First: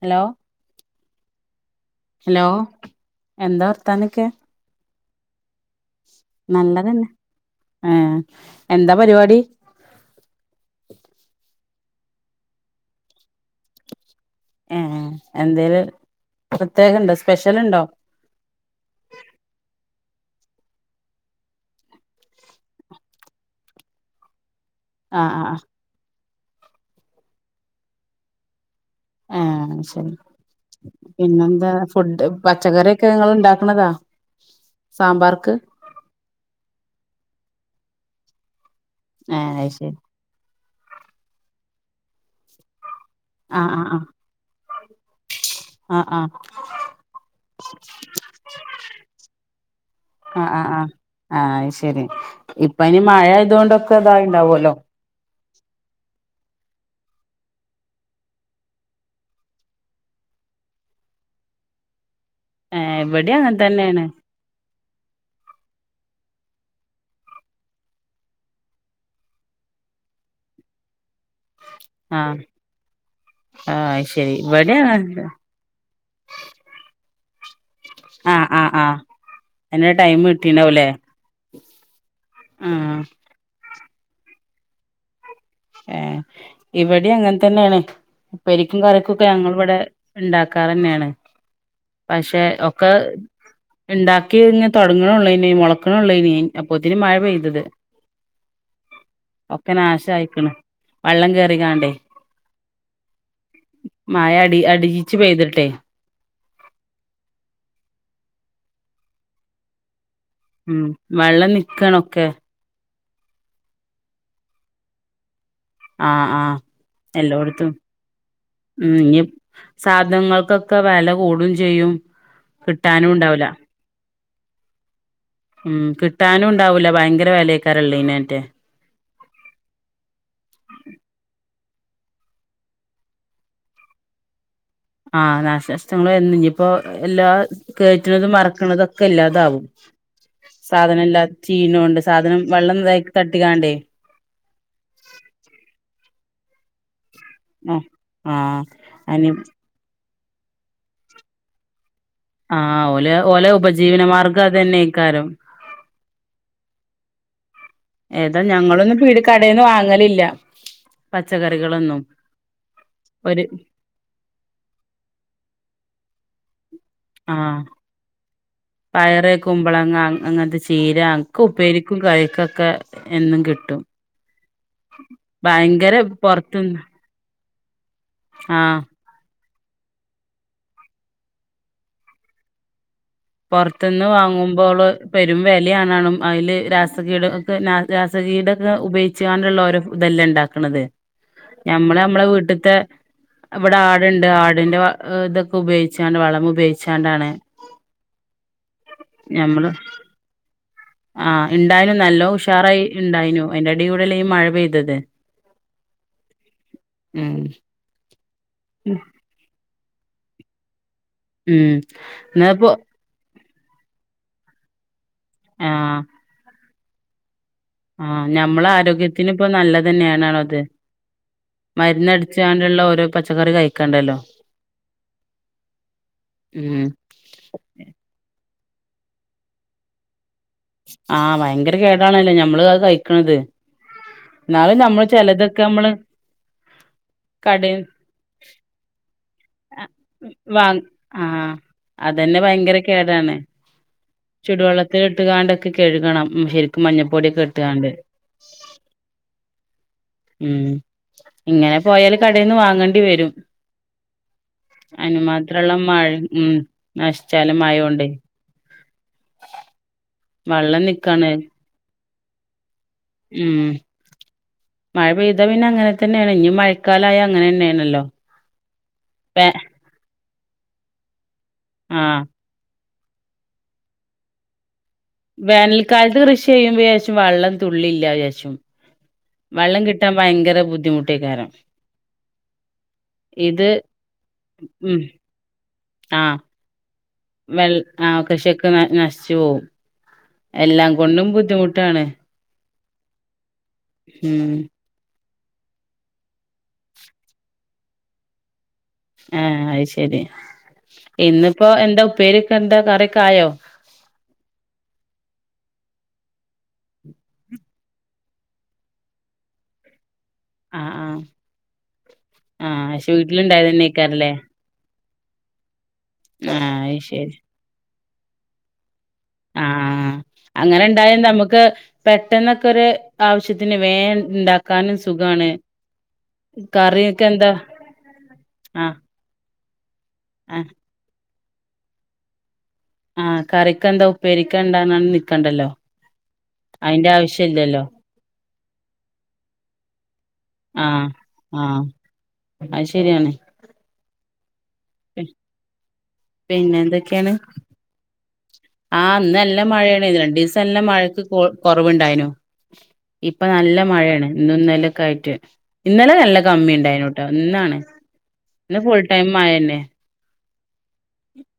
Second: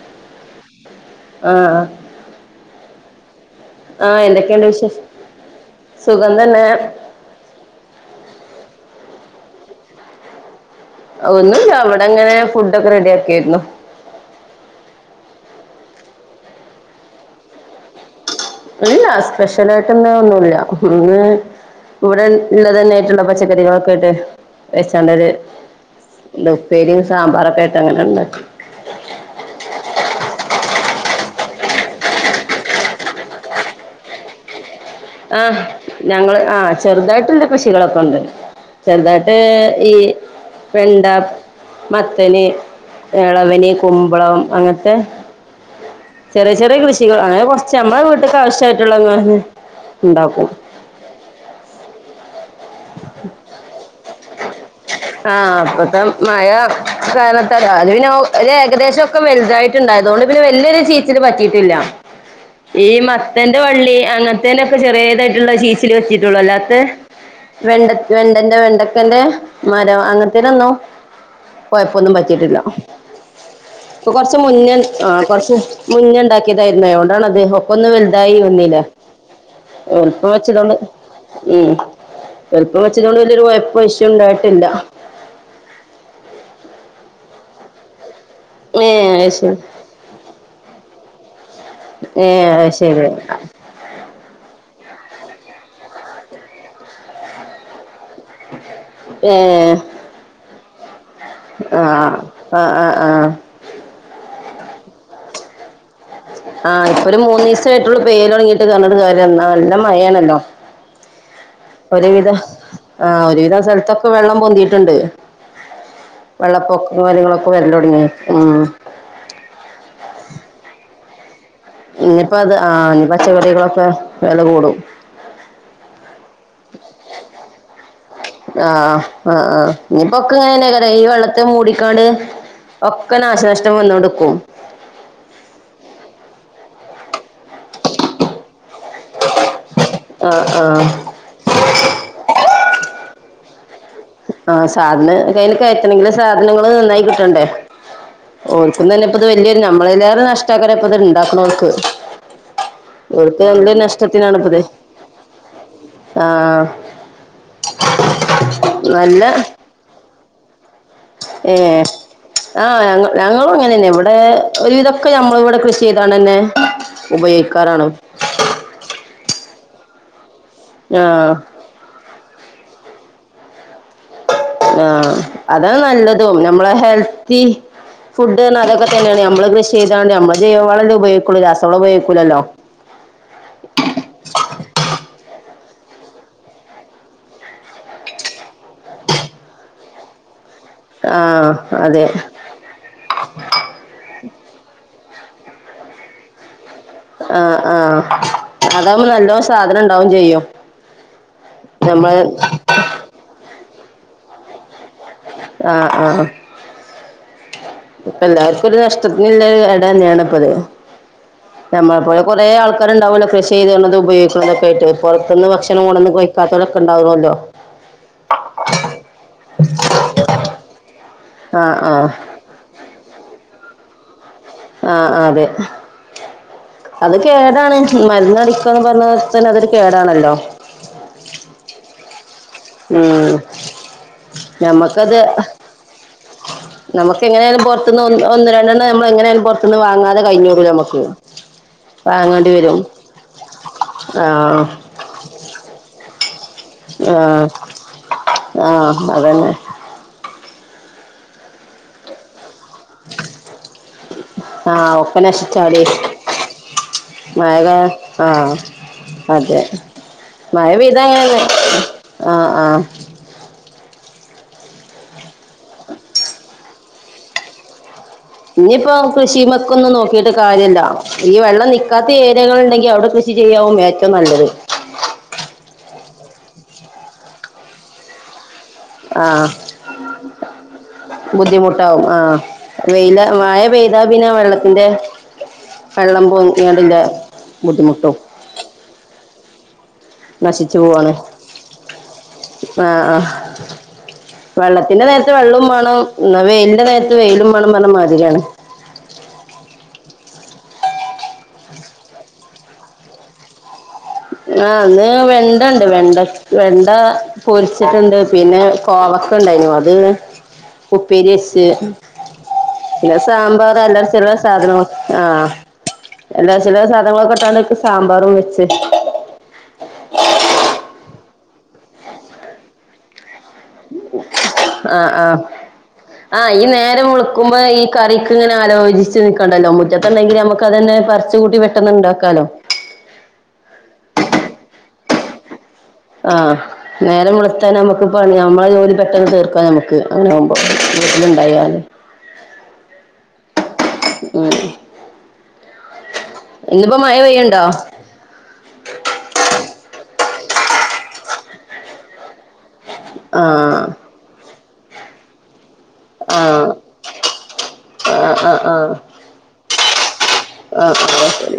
Hello ആ ആ hello എന്താ ആഹ് വർത്താനൊക്കെ എന്തൊക്കെയുണ്ട് വിശേഷം സുഖം തന്നെ നല്ലതന്നെ ആഹ എന്താ പരിപാടി ഒന്നുമില്ല അവിടെ അങ്ങനെ ഫുഡ് ഒക്കെ റെഡി ആക്കിയായിരുന്നു ഏ എന്തേലും പ്രത്യേകണ്ടോ സ്പെഷ്യലുണ്ടോ ഇല്ലില്ല സ്പെഷ്യൽ ആയിട്ടീന്ന് ഒന്നുമില്ല ഇന്ന് ഇവിടെ ഉള്ളതന്നെയിട്ടുള്ള പച്ചക്കറികളൊക്കെട്ട് ആഹ് വെച്ചാണ്ടരു ആഹ് ഉപ്പേരിയും സാമ്പാറൊക്കെ ആട്ട് അങ്ങനെണ്ട് ആ ശെരി പിന്നെന്താ ഫുഡ് പച്ചക്കറ്യോക്കെ ങ്ങള് ഇണ്ടാക്കണതാ ആ ഞങ്ങള് ആ ചെറുതായിട്ട്ണ്ട് കൃഷികളൊക്കെ ഇണ്ട് ചെറുതായിട്ട് ഏഹ് അത് ഈ ശരി വെണ്ട മത്തന് ആഹ് എളവന് ആഹ് കുമ്പളം അങ്ങനത്തെ ആഹ് ആഹ് ചെറിയ ചെറിയ കൃഷികൾ അങ്ങനെ കൊറച്ച് നമ്മളെ വീട്ട്ക്ക് ആവശ്യായിട്ടുള്ളങ്ങാ ആഹ് ആ ആഹ് ആ ശരി പ്പൊ ഇനി മഴ ആയതുകൊണ്ടൊക്കെ ഇതായിണ്ടാവുല്ലോ ആ അപ്പത്തെ മഴ കാരണത്താല് അത് പിന്നെ ഒരു ഏകദേശൊക്കെ വലുതായിട്ടുണ്ടായതുകൊണ്ട് ണ്ട് വല്യൊരു ചീച്ചല് പറ്റിട്ടില്ല ഈ ഏഹ് ഇവടിം അങ്ങൻ മത്തന്റെ വള്ളി തന്നേണ് അങ്ങനത്തെനൊക്കെ ചെറിതായിട്ടുള്ള ചീച്ച ല് വെച്ചിട്ടുള്ളൂ അല്ലാത്ത വെണ്ട വെണ്ടന്റെ വെണ്ടക്കൻന്റെ മരം അങ്ങനത്തെനൊന്നും കൊയ്‌പ്പൊന്നും ആഹ് പറ്റിട്ടില്ല ആഹ് അത് ഇപ്പൊ ശരി കൊറച്ച് മുന്നേ ഇവടിം അങ്ങൻ ആ കൊറച്ച് മുന്നെ ഇണ്ടാക്കിതായിരുന്നേ അതൊണ്ടാണത് ഒപ്പൊന്ന് വലുതായി ആഹ് ആഹ് വന്നീല ആഹ് അയ്ന്ള്ള ടൈം എളുപ്പം വെച്ചതോണ്ട് കിട്ടീണ്ടാവുംല്ലേ ഉം എളുപ്പം ആഹ് വെച്ചതോണ്ട് കൊണ്ട് വല്യൊയൊരു കൊഴപ്പം വിഷയണ്ടായിട്ടില്ല എ ഇവിടെം അങ്ങനെ തന്നാണ് പ്പേരിക്കും ഏ കറിക്കൊക്കെ അത് ഞങ്ങള് ശരി ഇവിടെ ഇണ്ടാക്കാറാന്നാണ് ഏ പക്ഷെ അത് ഒക്കെ ശരി ഇണ്ടാക്കിയഴിഞ്ഞ തൊടങ്ങനെ ഉള്ളു ഇനി മുളക്കണെള്ളോ ഇനി അപ്പൊത്തിന് മഴ പെയ്തത് ഏ ഒക്കെ നാശായിക്ക്ണ് വള്ളം ആ കേറികാണ്ടേ ആ ആ ആ അ അടിജിച്ച് പെയ്തിട്ടെ ആഹ് ഇപ്പൊ ഒരു മൂന്ന് ദിവസായിട്ടുള്ളൂ പെയ്യല് തൊടങ്ങീട്ട് [unintelligible] നല്ല മഴാണ് ണ്ടോ ഉം വള്ളം നിക്കാണൊക്കെ ഒരുവിധം ആ ഒരുവിധം സ്ഥലത്തൊക്കെ വെള്ളം പൊന്തിട്ട്ണ്ട് ആഹ് ആ വരൽ എല്ലോടത്തും തുടങ്ങി ഉം ഇനി സാധനങ്ങൾക്കൊക്കെ വെല കൂടും ചെയ്യും ഇനിപ്പോ അത് ആ ഇനി കിട്ടാനും ഉണ്ടാവൂല പച്ചക്കറികളൊക്കെ വെല കൂടും ഉം കിട്ടാനും ഉണ്ടാവൂല ഭയങ്കര വിലയക്കാറല്ലേ ഇനാറ്റേ ആഹ് ആഹ് ആഹ് ഇനിയിപ്പോ [unintelligible] ഈ വെള്ളത്തെ മൂടിക്കാണ്ട് ഒക്കെ നാശനഷ്ടം വന്നൊണ്ട്ക്കും ആഹ് നാശനഷ്ടങ്ങളും എ ഇനിപ്പോ എല്ലാ കേറ്റണതും ഇറക്കണതൊ ക്കല്ലാതാവും ആഹ് ആഹ് സാധനം എല്ലാം ചീയണൊണ്ട് സാധനം വെള്ളം [unintelligible] തട്ടിക്കാണ്ടേ ആഹ് സാധനം കയ്യിൽ കയറ്റണെങ്കില് സാധനങ്ങള് നന്നായി കിട്ടണ്ടേ ആഹ് ഓ ആഹ് [unintelligible] ഇത് അനി വല്ല്യൊരു [unintelligible] കഷ്ടാക്കരപ്പ ഇത് ഇണ്ടാക്കണോർക്ക് ആഹ് ഓലെ ഇവിടുത്തെ ഓലെ [unintelligible] ഉപജീവനമാർഗം നഷ്ടത്തിനാണ്പ്പത് അതന്നെയ്ക്കാരം ആ ഏതാ ഞങ്ങളൊന്നും പീട് നല്ല കടെന്ന് വാങ്ങലില്ല ഏ പച്ചക്കറികളൊന്നും ആ ഞങ്ങ ഒരു ഞങ്ങളും ഇങ്ങനന്നാ ഇവടെ ഒരുവിതൊക്കെ ഞമ്മള് ഇവടെ കൃഷി ചെയ് തണന്നെ ആ പയറ് കുമ്പളങ്ങ അങ്ങനത്തെ ചീര ആഹ് ഒക്കെ ഉപ്പേരിക്കും കറിക്കൊക്കെ എന്നും കിട്ടും ആ അതാ ഭയങ്കര നല്ലതും നമ്മളെ പൊറത്തുന്ന് ഹെൽത്തി ഫുഡ്ന്നാ ആഹ് അതൊക്കെ തന്നാണ് നമ്മള് കൃഷി ചെയ്താണ്ട് നമ്മള് ജൈവവളല്ലേ ഉപയോഗിക്കുള്ളൂ രാസ വളം ഉപോയോഗിക്കൂലല്ലോ പൊറത്ത്ന്ന് വാങ്ങുമ്പോള് പെരും വെലയാണണും അതില് രാസകീടകൊക്കെ രാസകീടകം ഉപയോഗിച്ചാണ്ട്ള്ള ഓരോ ഇതല്ലേ ഇണ്ടാക്കാ ക്കണത് ആഹ് ഞമ്മള് അതെ ഞമ്മളെ വീട്ട്ത്തെ ഇവടെ ആട്ണ്ട് ആടിന്റെ ഏ ഇതൊക്ക ഉപയോഗിച്ചാണ്ട് വളം ഉപയോഗിച്ചു ആഹ് ആഹ് അതാവുമ്പോ നല്ലോം ഞമ്മള് സാധനം ണ്ടാവും ചെയ്യും ആഹ് ണ്ടായാലും നമ്മള് നല്ലോ ഉഷാറായി ണ്ടായിനു അയിന്റെടി കൂടെല്ലേ ഈ മഴ പെയ്തത് ആഹ് ആഹ് ഉം ഇപ്പ എല്ലാർക്കും ഒരു നഷ്ടത്തിനുള്ള ഇടന്നെണ് ഇപ്പൊ ഇത് ഉം നമ്മളെപ്പോലെ കൊറേ എന്നാപ്പോ ആൾക്കാര്ണ്ടാവൂലോ കൃഷി [unintelligible] ഉപയോഗിക്കുന്നതൊക്കെയിട്ട് പുറത്തുന്ന് ഭക്ഷണം ആഹ് കൊടുന്ന് കഴിക്കാത്തോലൊക്കെണ്ടാവണല്ലോ ആഹ് ഞമ്മള ആരോഗ്യത്തിന് ഇപ്പോ നല്ലതന്നെണാണോ അത് ആഹ് ആഹ് മരുന്നടിച്ചാണ്ടുള്ള ഓരോ പച്ചക്കറി കഴിക്കണ്ടല്ലോ ആഹ് ആഹ് അതെ ഉം അത് കേടാണ് മരുന്നടി ന്ന് പറഞ്ഞ തന്നെ അതൊരു കേടാണല്ലോ ആഹ് ഭയങ്കര കേടാണല്ലോ ഞമ്മള് അത് ഉം കയിക്കണത് ന്നാലും നമ്മള് ഞമ്മക്കത് ചിലതൊക്കെമ്മള് നമുക്ക് എങ്ങനെയാലും പുറത്തുന്ന് ഒന്ന് ഒന്ന് രണ്ടെണ്ണം ഞമ്മള് എങ്ങനെയാലും പൊറത്തുന്ന് വാങ്ങാതെ വാങ്ങ കഴിഞ്ഞൂടൂലമ്മക്ക് ആഹ് വാങ്ങേണ്ടി വരും ആ ചുടുവെള്ളത്തിലിട്ടു കാണ്ടൊക്കെ കഴുകണം ഉം ശരിക്കും ആ മഞ്ഞപ്പൊടിയൊക്കെ ഇട്ടുകാണ്ട് ആ അതന്നെ ഉം ഇങ്ങനെ പോയാല് കടേന്ന് വാങ്ങണ്ടി വരും ആ ഒക്കെ അയിന് മാത്രള്ള നശിച്ചാടി മഴ മ് മഴ നശിച്ചാലും കാ- മഴോണ്ട് ആ അതെ മഴപെയ്ത നിക്കാണ് അങ്ങനെന്നെ ഉം മ്മ് മഴ പെയ്താ പിന്നെ അങ്ങനെ തന്നെയാണ്. ഞ്ഞി മയക്കാലായ അങ്ങനെന്നെണല്ലോ ഞ്ഞിപ്പോ കൃഷിമെക്കൊന്നും നോക്കിട്ട് കാര്യല്ല. ഈ വെള്ളം നിക്കാത്ത ആഹ് ഏരിയകള്ണ്ടെങ്കി അവിടെ കൃഷി ചെയ്യാവും ഏറ്റവും നല്ലത്. വേനൽക്കാലത്ത് കൃഷി ചെയ്യുമ്പോചാരിച്ചു വെള്ളം തുള്ളില്ലചാരിച്ചു. ആ വള്ളം കിട്ടാഭയങ്ക ബുദ്ധിമുട്ടാവും ആഹ് വെയിലാ മഴ ഇത് പെയ്താ പിന്നെ വെള്ളത്തിന്റെ ഉം വെള്ളം ആഹ് പൊങ്ങിയാണ്ട് ലേ വെൾ ആഹ് കൃഷിയൊക്കെ ന നശിച്ചു പോവു എല്ലാം കൊണ്ടും ബുദ്ധിമുട്ടാണ്. ആഹ് ആഹ് ഉം വെള്ളത്തിന്റെ നേര് വെള്ളോം വേണം ന്ന വെയിലിന്റെ നേരത്ത് വെയിലും വേണം പറഞ്ഞ മാതിരിയാണ് ആഹ് അത് ശരി ഇന്നിപ്പോ എന്താ ഉപ്പേരിക്കെന്താ കറിക്കെ ആയോ ആഹ് ഇന്ന് വെണ്ടണ്ട് വെണ്ട വെണ്ട പൊരിച്ചിട്ടുണ്ട് പിന്നെ കോവ ക്കെ ഇണ്ടായിനു അത് ആഹ് ആഹ് ഉപ്പേരിച്ച് ആഹ് പക്ഷെ പിന്നെ സാമ്പാറ് അല്ലറ വീട്ടിലുണ്ടായതന്നെക്കാരല്ലേ ചില്ലറ സാധനങ്ങളൊ ആഹ് എല്ലാ ആഹ് ചില അത് ശരി സാധനങ്ങളൊക്കെട്ടാണ് ഇപ്പ സാമ്പാറും വെച്ച് ആഹ് അങ്ങനെ ഇണ്ടായ നമുക്ക് പെട്ടെന്നൊക്കൊരു ആവശ്യത്തിന് വേ ഇണ്ടാക്കാനും സുഖാണ് ആഹ് ഈ നേരം കറിയൊക്കെ എന്താ വെളുക്കുമ്പോ ഈ കറിക്ക് ഇങ്ങനെ ആഹ് ആലോചിച്ച് നിക്ക് ണ്ടല്ലോ മുറ്റത്തുണ്ടെങ്കി ഞമ്മുക്ക് ആഹ് അതീന്ന് പറിച്ചു കൂട്ടി പെട്ടെന്ന്ണ്ടാക്കാലോ ആഹ് കറിക്കെന്താ ഉപ്പേരിക്കെന്താണെന്ന് നിക്കണ്ടല്ലോ ആഹ് അയിന്റെ നേരം ആവശ്യം വെളുത്താ ഇല്ലല്ലോ ഞമ്മക്ക് പണി നമ്മളെ ജോലി പെട്ടെന്ന് തീർക്കാ ഞമ്മക്ക് അങ്ങനെവുമ്പോ വീട്ടില് ഇണ്ടായാല് അയ് ശരിയാണ് ഉം പിന്നെ ഇന്നിപ്പോ മഴ എന്തൊക്കെയാണ് പെയ്യുണ്ടോ ആഹ് ഇന്ന് നല്ല മഴയാണ് ഇതി ഇസെല്ലാം മഴക്ക്‌ കു കൊറവണ്ടായിനു ആ ഇപ്പൊ നല്ല മഴയാണ് ഇന്നും ഇന്നലേം ക്കെ ആയിട്ട് ഇന്നലെ നല്ല ആ കമ്മിയുണ്ടായിന്നു ട്ടോ ഇന്നാണ്. ആ ആ ഇന്നു ആ ഫുൾടൈം മഴന്നെ. ആ ആ ശരി.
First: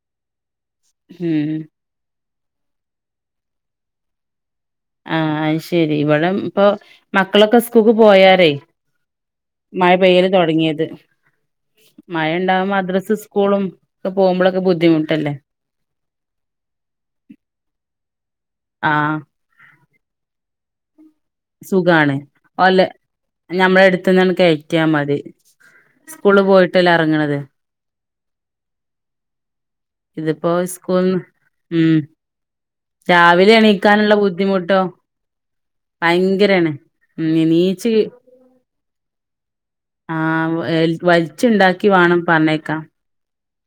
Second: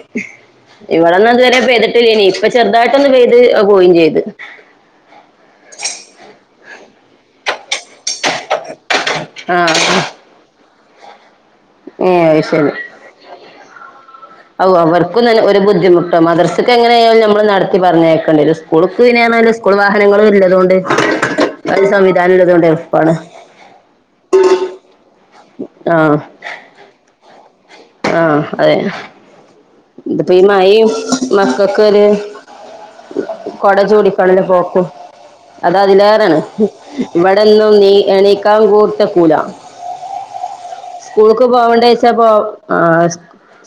ഇവിടൊന്നും ഉം ഇതുവരെ പെയ്തിട്ടില്ലേനി ഇപ്പ ചെറുതായിട്ടൊന്ന് പെയ്ത് അത് പോയിം ചെയ്ത് ആ അയ് ശെരി ഇവിടെ ഇപ്പൊ മക്കളൊക്കെ സ്കൂൾക്ക് പോയാറേ ആ മഴ പെയ്യല് തൊടങ്ങിയത്. ഏ മഴണ്ടാവും ശരി മദ്രസേം സ്കൂളും ഒക്കെ പോകുമ്പോഴൊക്കെ ഔ അവർക്കും ബുദ്ധിമുട്ടല്ലേ നല്ല ഒരു ബുദ്ധിമുട്ടാവും. മദ്രസക്ക്‌ എങ്ങനെയായാലും നമ്മള് നടത്തി പറഞ്ഞേക്കേണ്ടി വരും. സ്കൂള്ക്ക് ആഹ് പിന്നെ [unintelligible] സ്കൂൾ വാഹനങ്ങളും ഇല്ല അതുകൊണ്ട് സുഖാണ് ഓല്ല നമ്മള് ടെ അടുത്തന്നങ്ങട് കേറ്റിയാ മതി. സ്കൂള് പോയിട്ടല്ല എറങ്ങണ് ആ അതെ ഇതിപ്പോ ഈ മഴയും ഉം മക്കക്കൊരു രാവിലെ കൊട ചൂടി എണീക്കാനുള്ള [unintelligible] ബുദ്ധിമുട്ടോ പോക്കും അതാ അതിലേറാണ് ഭയങ്കരാണ് ഉം ഇവിടെന്നും നീച്ച് നീ എണീക്കാൻ പറ്റൂല ആ വലിച്ചുണ്ടാക്കി വേണം [unintelligible] ആ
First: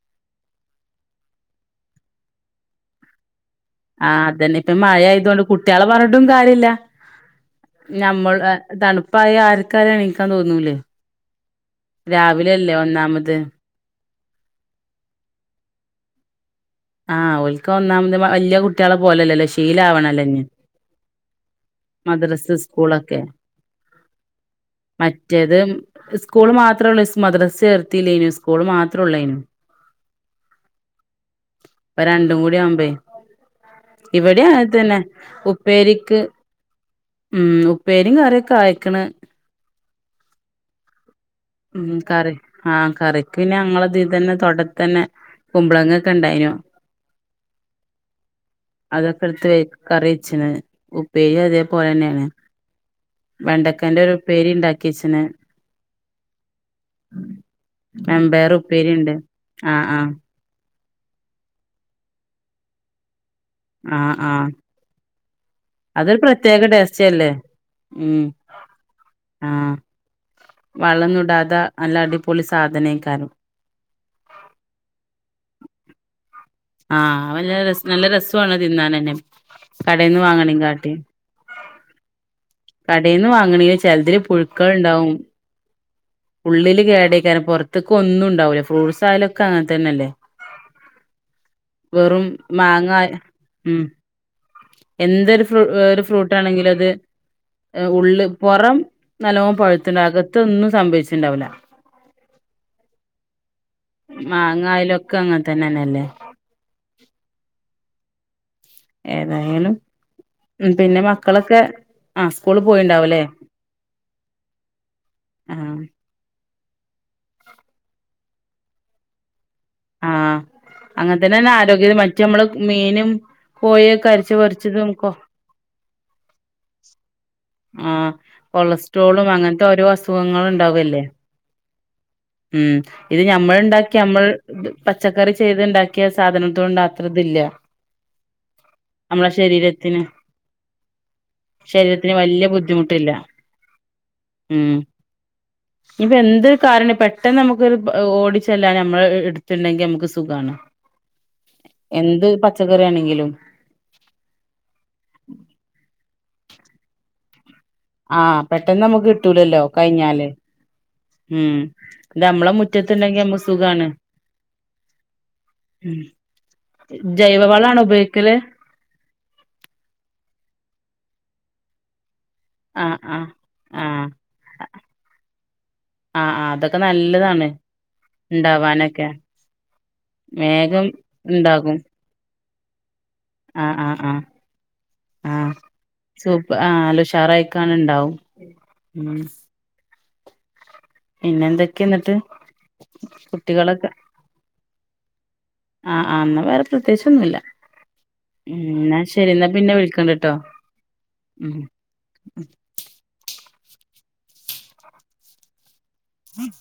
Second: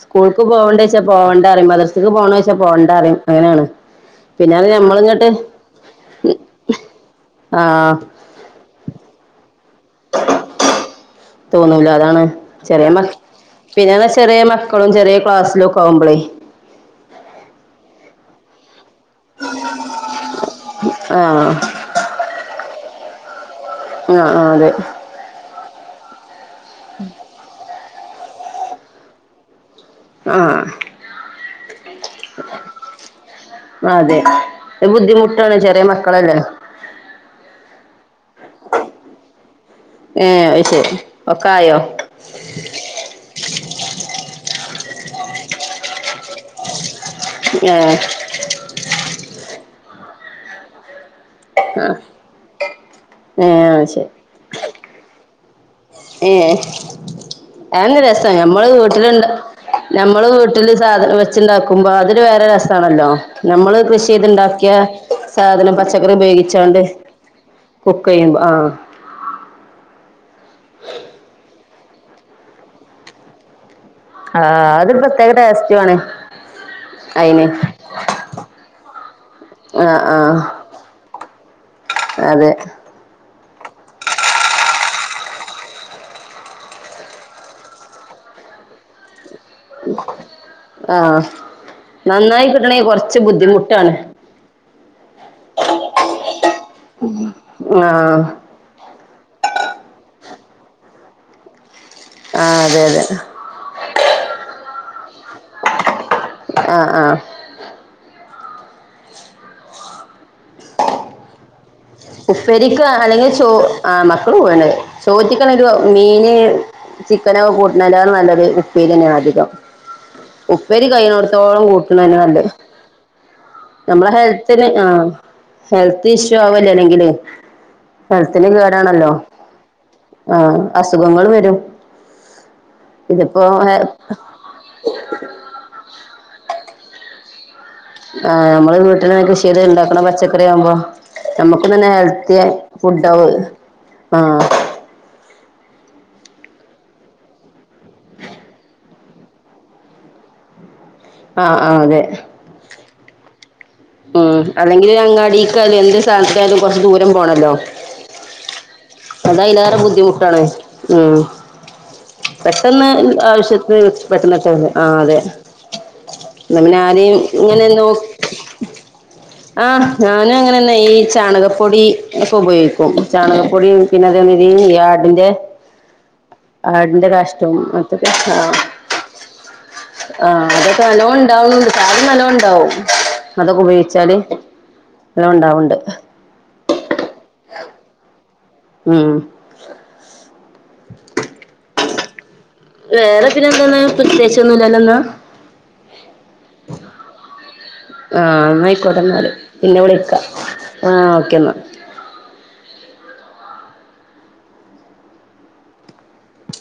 സ്കൂൾക്ക് പോകണ്ടേ ച്ചാ പോകണ്ടാറിയും. മദ്രസക്ക് പോണോച്ചാ പോകണ്ടാറയും. ആ അതന്നെ ഇപ്പ മഴ ആയതോണ്ട് കുട്ട്യാളെ പറഞ്ഞിട്ടും കാര്യല്ല്യാ. ആഹ് നമ്മൾ ആ തണുപ്പായ ആര്ക്കായാലും എണീക്കാൻ തോന്നൂലേ. തോന്നൂല അതാണ്, രാവിലെയല്ലേ ചെറിയമ്മ ഒന്നാമത് പിന്നെ ചെറ്യ മക്കളും ചെറ്യ ക്ലാസ്സിലും ഒക്ക ആവുമ്പളേ ആ ഓൾക്ക് ഒന്നാമത് വല്യ കു കുട്ട്യാളെ പോലല്ലല്ലോ ശീലം ആവണല്ലോ ഇഞ്ഞി ആഹ് മദ്രസ, സ്കൂളൊക്കെ ആ അതെ മറ്റേത് സ്കൂള് മാത്രേള്ളൂ. സ് മദ്രസെ ചേർത്തില്ലേന്നു. സ്കൂള് മാത്റേ ഉള്ളേയ്നു ആ ഇപ്പ രണ്ടും കൂടി ആമ്പേ അതെ ഇവിടേം അങ്ങനെ ഒരു തന്നെ ബുദ്ധിമുട്ടാണ് ചെറിയ ഉപ്പേരിക്ക് മക്കളല്ലേ ഉം ഉപ്പേരീം കറിയൊക്കെ ആയേക്കണ്. ഏഹ് അത് ശരി ഒക്കെ ആയോ ഉം. കറി. ആ കറിക്ക് പിന്നെ ഞങ്ങളത് ഇതന്നെ തൊട തന്നെ കുമ്പളങ്ങൊക്കെണ്ടായിനു. ഏഹ് അതൊക്കെ എടുത്ത് വയ് കറി വച്ചിന്. ഉ പ്പേരി, അതേപോലന്നെയാണ്. ഏഹ് അത് വെണ്ടക്കേന്റെ ഒരുപ്പേരിണ്ടാക്കി വെച്ചന്. ഏ ആന് രസം. വെമ്പയർ ഞമ്മള് ഉപ്പേരി ഇണ്ട് വീട്ടിലുണ്ട, ആ ആ ഞമ്മള് വീട്ടില് സാധനം വെച്ചുണ്ടാക്കുമ്പോ അതൊരു വേറെ രസാണല്ലോ. നമ്മള് ആ കൃഷി ആ ചെയ്തുണ്ടാക്കിയ സാധനം, പച്ചക്കറി അതൊരു പ്രത്യേക ഉപയോഗിച്ചോണ്ട് ടേസ്റ്റ് അല്ലേ ഉം കുക്കെയ്യുമ്പോ ആ ആ വളൊന്നുടാത നല്ല അടിപൊളി സാധന [unintelligible] ആ അതൊരു പ്രത്യേക ടേസ്റ്റുവാണ്. ആ അവന് രസ് നല്ല രസോവാണ് തിന്നാനന്നേ ആഹ് കടേന്ന് ആഹ് വാങ്ങണേം കാട്ടി അതെ കടേന്ന് വാങ്ങണതിൽ ചെലതിൽ പുഴുക്കൾ ഉണ്ടാവും ഉള്ളില് കേടയിക്കാനും പൊറത്തേക്ക് ഒന്നും ഉണ്ടാവൂല്ല. ഫ്രൂട്ട്സ് ആയാലും ക്ക അങ്ങത്തന്നല്ലേ. ആഹ് വെറും നന്നായി കിട്ടണെങ്കി മാങ്ങാ. കൊറച്ച് ഉം. ബുദ്ധിമുട്ടാണ് എന്തൊരു ഫ്രൂ ഒരു ഫ്രൂട്ടാണെങ്കിലും അത് ഏ ആഹ് ഉള്ള്, പൊറം നല്ലോണം പഴുത്തണ്ടാവും അകത്തൊന്നും സംഭവിച്ചിണ്ടാവില്ല. ആ അതെ അതെ ക്കും അങ്ങനെ തന്നന്നല്ലേ? ആ ആ ഏതായാലും പിന്നെ മക് ഉപ്പരിക്ക് അല്ലെങ്കിൽ ചോ ആ മക്കള് പോവാണ് ചോറ്റിക്കാണ് ഒരു ആഹ് മീന് ചിക്കനൊക്കെ കൂട്ടുനേക്കാള് നല്ലത് ഉപ്പേരി തന്നെയാണ് അധികം ആഹ് ഉപ്പോരി അങ്ങനെ തന്നെയാണ് കഴിയണടോത്തോളം ആരോഗ്യം കൂട്ടുന്നത് മറ്റേ തന്നെയാണ് നമ്മള് നല്ലത് മീനും കോഴിയൊക്കെ നമ്മളെ അരിച്ച് ഹെൽത്തിന് ആ പൊരിച്ചതും കൊ ഹെൽത്ത് ഇഷ്യൂ ആവുലേ അല്ലെങ്കില് ആ ഹെൽത്തിന് കേടാണല്ലോ കൊളസ്ട്രോളും അങ്ങനത്തെ ഓരോ അസുഖങ്ങളും ആഹ് ഉണ്ടാവുല്ലേ അസുഖങ്ങള് വരും ഉം ഇത് ഞമ്മള് ഇതിപ്പോ ഉണ്ടാക്കിയ ഞമ്മൾ പച്ചക്കറി ചെയ്ത് ഉണ്ടാക്കിയ സാധനത്തോണ്ട അത്ര ഇല്ല ആ നമ്മള് വീട്ടിന് കൃഷി ചെയ്ത് ഇണ്ടാക്കണം പച്ചക്കറി ആവുമ്പോ നമ്മുക്ക് തന്നെ ശരീരത്തിന് ത്തിയ വല്യ ബുദ്ധിമുട്ടില്ല ഫുഡാത് ഉം ഇത് എന്ത് കാരണം പെട്ടെന്ന് നമുക്കൊരു ബ ഓടിച്ചെല്ലൻ നമ്മള് എടുത്തുണ്ടെങ്കി നമുക്ക് സുഖാണ് ആഹ് ആഹ് അതെ എന്ത് പച്ചക്കറിയാണെങ്കിലും ഉം അല്ലെങ്കിൽ അങ്ങാടിയ്ക്ക് എന്ത് സഥാനത്തായാലും കുറച്ച് ദൂരം പോണല്ലോ ആഹ പെട്ടെന്ന് നമുക്ക് കിട്ടൂലല്ലോ അതയിലേറെ കഴിഞ്ഞാല് ബുദ്ധിമുട്ടാണ് ഉം ഇത് നമ്മളെ പെട്ടെന്ന് മുറ്റത്ത്ണ്ടെങ്കി നമ്മക്ക് ആവശ്യത്തിന് സുഖാണ് പെട്ടെന്നക്കെ വരുന്നേ ആ അതെ ഉം ന്ന പിന്നെ ആരെയും ഇങ്ങനെ ജൈവവളാണോ നോ ഉപയോഗിക്കല് ആഹ ഞാനും അങ്ങനെ തന്നെയാ ഈ ചാണക- പ്പൊടി ഒക്കെ ഉപയോഗിക്കും ആഹ് ആഹ് ചാണകപ്പൊടി പിന്നെ ആഹ് അതേ മാതിരി ഈ ആടിന്റെ ആഹ് ആഹ് അതൊക്കെ ആടിന്റെ നല്ലതാണ് കാഷ്ഠവും മത്തൊക്കെ ആ ഇണ്ടാവാനൊക്കെ ആഹ് അതൊക്കെ വേഗം നല്ലപോലെ ഉണ്ടാവണണ്ട് ഇണ്ടാകും സാധനങ്ങൾ നലോ താവും അതൊക്കെ ആഹ് ആഹ് ആഹ് ഉപയോഗിച്ചാല് എല്ലാം ഉണ്ടാവണ്ട് ആഹ നല്ല ഉഷാറായിക്കാണന്നുണ്ടാവും ഉം ക്കെ എന്നിട്ട് വേറെ പിന്നെ എന്താന്ന പ്രത്യേകിച്ച് ഒന്നുമല്ലല്ലോന്നാ ആഹ ആ എന്നാ വേറെ പ്രത്യേകിച്ചൊന്നുമില്ല ആഹ് ഉ എന്നാ ആയിക്കോട്ടെ എന്നാല് ശരി എന്നാ പിന്നെ വിളിക്കണ്ട വിളിക്കാം കേട്ടോ ആഹ് ഓക്കെ എന്നാ ഉം ഉം ഹം